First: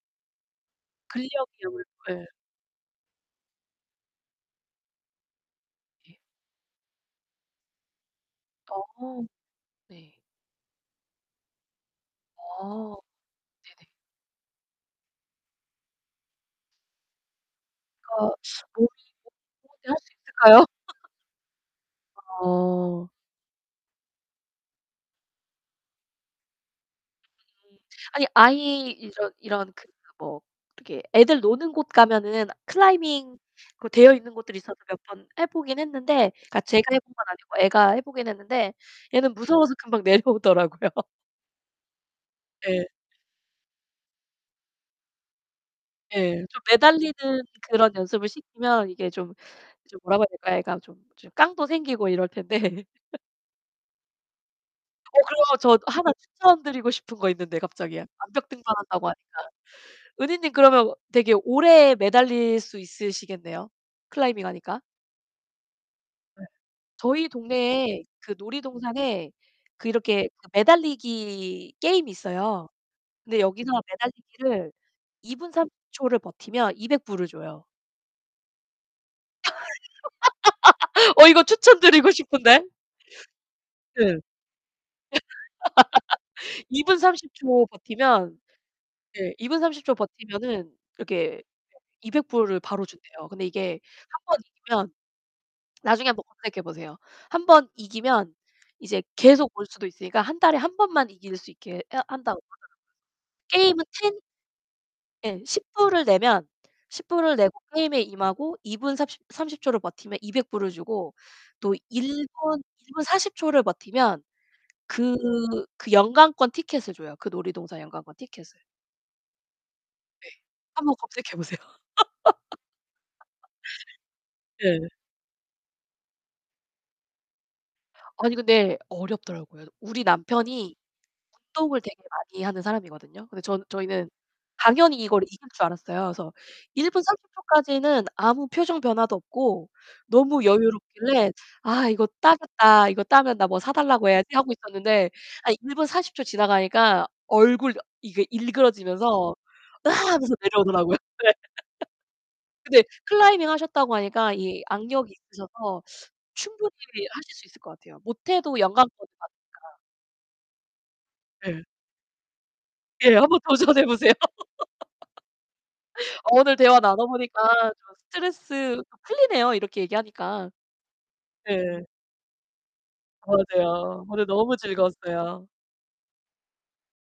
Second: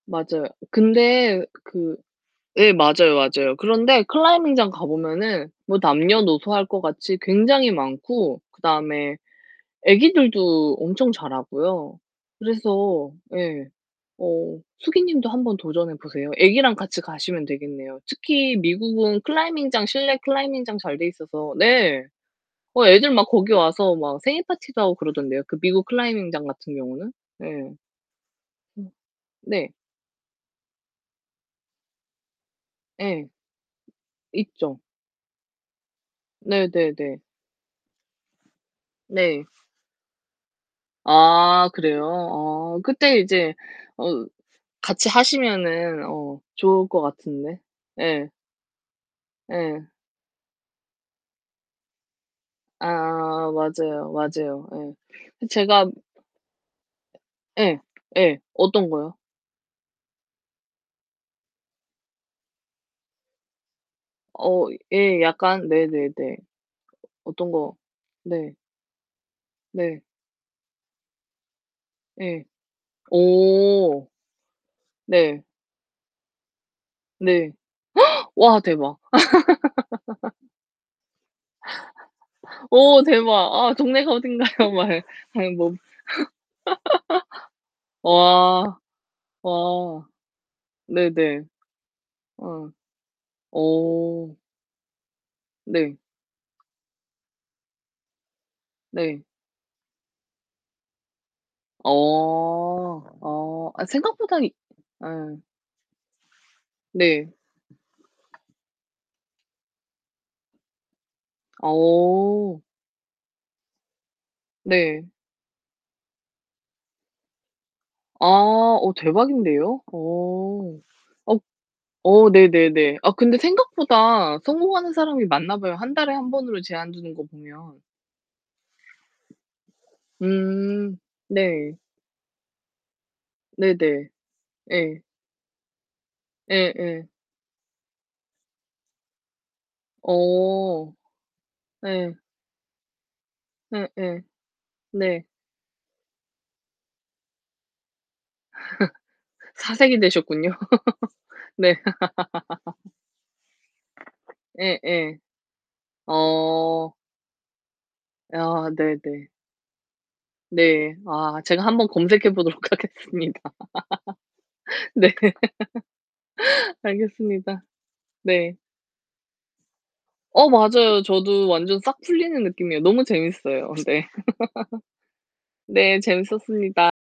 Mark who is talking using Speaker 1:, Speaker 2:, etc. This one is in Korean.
Speaker 1: 맞아요. 근데
Speaker 2: 근력 력을
Speaker 1: 그
Speaker 2: 예.
Speaker 1: 예 맞아요 맞아요. 그런데 클라이밍 장 가보면은 뭐
Speaker 2: 예.
Speaker 1: 남녀노소 할 것 같이 굉장히 많고, 그다음에
Speaker 2: 어 네.
Speaker 1: 애기들도 엄청 잘하고요.
Speaker 2: 아.
Speaker 1: 그래서 예,
Speaker 2: 네네.
Speaker 1: 어 숙이 님도 한번 도전해 보세요. 애기랑 같이 가시면 되겠네요.
Speaker 2: 그러니까
Speaker 1: 특히
Speaker 2: [unintelligible]
Speaker 1: 미국은 클라이밍장
Speaker 2: 할 수
Speaker 1: 실내
Speaker 2: 있을까요?
Speaker 1: 클라이밍장 잘 돼 있어서 네. 어
Speaker 2: 어.
Speaker 1: 애들 막 거기 와서 막 생일 파티도 하고 그러던데요. 그 미국 클라이밍장 같은 경우는. 네.
Speaker 2: 음 아니
Speaker 1: 음.
Speaker 2: 아이 이런
Speaker 1: 네.
Speaker 2: 이런 그 뭐 이렇게 애들 노는 곳 가면은
Speaker 1: 예.
Speaker 2: 클라이밍 그 되어있는 곳들이 있어서
Speaker 1: 있죠.
Speaker 2: 몇 번 해보긴 했는데, 그러니까
Speaker 1: 네
Speaker 2: 제가
Speaker 1: 네
Speaker 2: 해본
Speaker 1: 네.
Speaker 2: 건 아니고 애가 해보긴 했는데 얘는
Speaker 1: 네.
Speaker 2: 무서워서 금방 내려오더라고요.
Speaker 1: 아 그래요? 아
Speaker 2: 예.
Speaker 1: 그때 이제 어 같이 하시면은 어
Speaker 2: 예, 좀
Speaker 1: 좋을 거
Speaker 2: 매달리는
Speaker 1: 같은데.
Speaker 2: 그런 연습을
Speaker 1: 예.
Speaker 2: 시키면 이게 좀
Speaker 1: 예.
Speaker 2: 좀 뭐라고 해야 될까요? 얘가 좀 깡도 생기고 이럴 텐데.
Speaker 1: 아 맞아요 맞아요.
Speaker 2: 어 그러면
Speaker 1: 예.
Speaker 2: 저
Speaker 1: 제가
Speaker 2: 1 추천드리고 싶은 거 있는데
Speaker 1: 예.
Speaker 2: 갑자기.
Speaker 1: 예.
Speaker 2: 암벽
Speaker 1: 어떤
Speaker 2: 등반한다고
Speaker 1: 거요?
Speaker 2: 하니까. 은희님 그러면 되게 오래 매달릴 수 있으시겠네요.
Speaker 1: 어
Speaker 2: 클라이밍하니까.
Speaker 1: 예. 약간 네, 네, 네.
Speaker 2: 네. 저희
Speaker 1: 어떤 거?
Speaker 2: 동네에 그
Speaker 1: 네.
Speaker 2: 놀이동산에 그
Speaker 1: 네.
Speaker 2: 이렇게 매달리기 게임이
Speaker 1: 네.
Speaker 2: 있어요. 근데 여기서
Speaker 1: 오.
Speaker 2: 매달리기를 2
Speaker 1: 네.
Speaker 2: 분 30 초를 버티면 $200 불을
Speaker 1: 네.
Speaker 2: 줘요.
Speaker 1: 와 대박.
Speaker 2: 어 이거 추천드리고 싶은데.
Speaker 1: 오, 대박. 아 동네가
Speaker 2: 네.
Speaker 1: 어딘가요? 말 해 아이 뭐.
Speaker 2: 2 분 30 초 버티면
Speaker 1: 와
Speaker 2: 네, 2 분 30 초
Speaker 1: 와
Speaker 2: 버티면은
Speaker 1: 네 네.
Speaker 2: 이렇게 $200 불을
Speaker 1: 어.
Speaker 2: 바로 준대요. 근데 이게 1
Speaker 1: 어.
Speaker 2: 번 이기면
Speaker 1: 네.
Speaker 2: 나중에 한번 검색해보세요. 1 번 이기면 이제
Speaker 1: 네.
Speaker 2: 계속 올 수도 있으니까 1 달에 1 번만 이길 수 있게
Speaker 1: 어.
Speaker 2: 해 한다고 하더라고요.
Speaker 1: 어. 아
Speaker 2: 게임은 1텐?
Speaker 1: 생각보다 이 예.
Speaker 2: 예, $10 불을 내면, $10
Speaker 1: 네.
Speaker 2: 불을 내고 게임에 임하고 2 분 삽십 30 초를 버티면 $200 불을 주고, 또 1 분
Speaker 1: 어.
Speaker 2: 1 분 40 초를 버티면
Speaker 1: 네.
Speaker 2: 그 그 연간권 티켓을 줘요. 그 놀이동산 연간권
Speaker 1: 아
Speaker 2: 티켓을.
Speaker 1: 어 대박인데요.
Speaker 2: 네.
Speaker 1: 어.
Speaker 2: 한번 검색해
Speaker 1: 어
Speaker 2: 보세요.
Speaker 1: 어 네, 네, 네. 아 근데 생각보다
Speaker 2: 네.
Speaker 1: 성공하는 사람이 많나 봐요. 1 달에 1 번으로 제한 두는 거 보면.
Speaker 2: 아니 근데 어렵더라고요. 우리 남편이
Speaker 1: 음 네.
Speaker 2: 운동을 되게 많이 하는 사람이거든요. 근데 전
Speaker 1: 네네.
Speaker 2: 저희는 당연히
Speaker 1: 예.
Speaker 2: 이걸 이길 줄 알았어요. 그래서
Speaker 1: 예,
Speaker 2: 1 분
Speaker 1: 예.
Speaker 2: 30 초까지는 아무 표정 변화도 없고 너무
Speaker 1: 어.
Speaker 2: 여유롭길래 '아 이거
Speaker 1: 네.
Speaker 2: 따겠다, 이거 따면 나 뭐
Speaker 1: 예
Speaker 2: 사달라고
Speaker 1: 예.
Speaker 2: 해야지.' 하고 있었는데
Speaker 1: 네.
Speaker 2: 아 1 분 40 초 지나가니까 얼굴 어 이게 일그러지면서 으
Speaker 1: 사색이
Speaker 2: 하면서
Speaker 1: 되셨군요.
Speaker 2: 내려오더라고요. 네.
Speaker 1: 네.
Speaker 2: 근데 클라이밍 하셨다고 하니까 이 악력이
Speaker 1: 예예.
Speaker 2: 있으셔서 충분히
Speaker 1: 어.
Speaker 2: 하실 수 있을 것 같아요. 못 해도
Speaker 1: 아 네,
Speaker 2: 연간권
Speaker 1: 네.
Speaker 2: 받으니까
Speaker 1: 네. 아
Speaker 2: 네.
Speaker 1: 제가 한번 검색해보도록
Speaker 2: 예,
Speaker 1: 하겠습니다.
Speaker 2: 한번 도전해 보세요.
Speaker 1: 네.
Speaker 2: 어 오늘 대화 나눠 보니까
Speaker 1: 알겠습니다. 네.
Speaker 2: 스트레스 풀리네요. 이렇게 얘기하니까.
Speaker 1: 어 맞아요. 저도 완전
Speaker 2: 네.
Speaker 1: 싹 풀리는 느낌이에요. 너무 재밌어요.
Speaker 2: 그러네요.
Speaker 1: 네.
Speaker 2: 오늘 너무 즐거웠어요.
Speaker 1: 네, 재밌었습니다.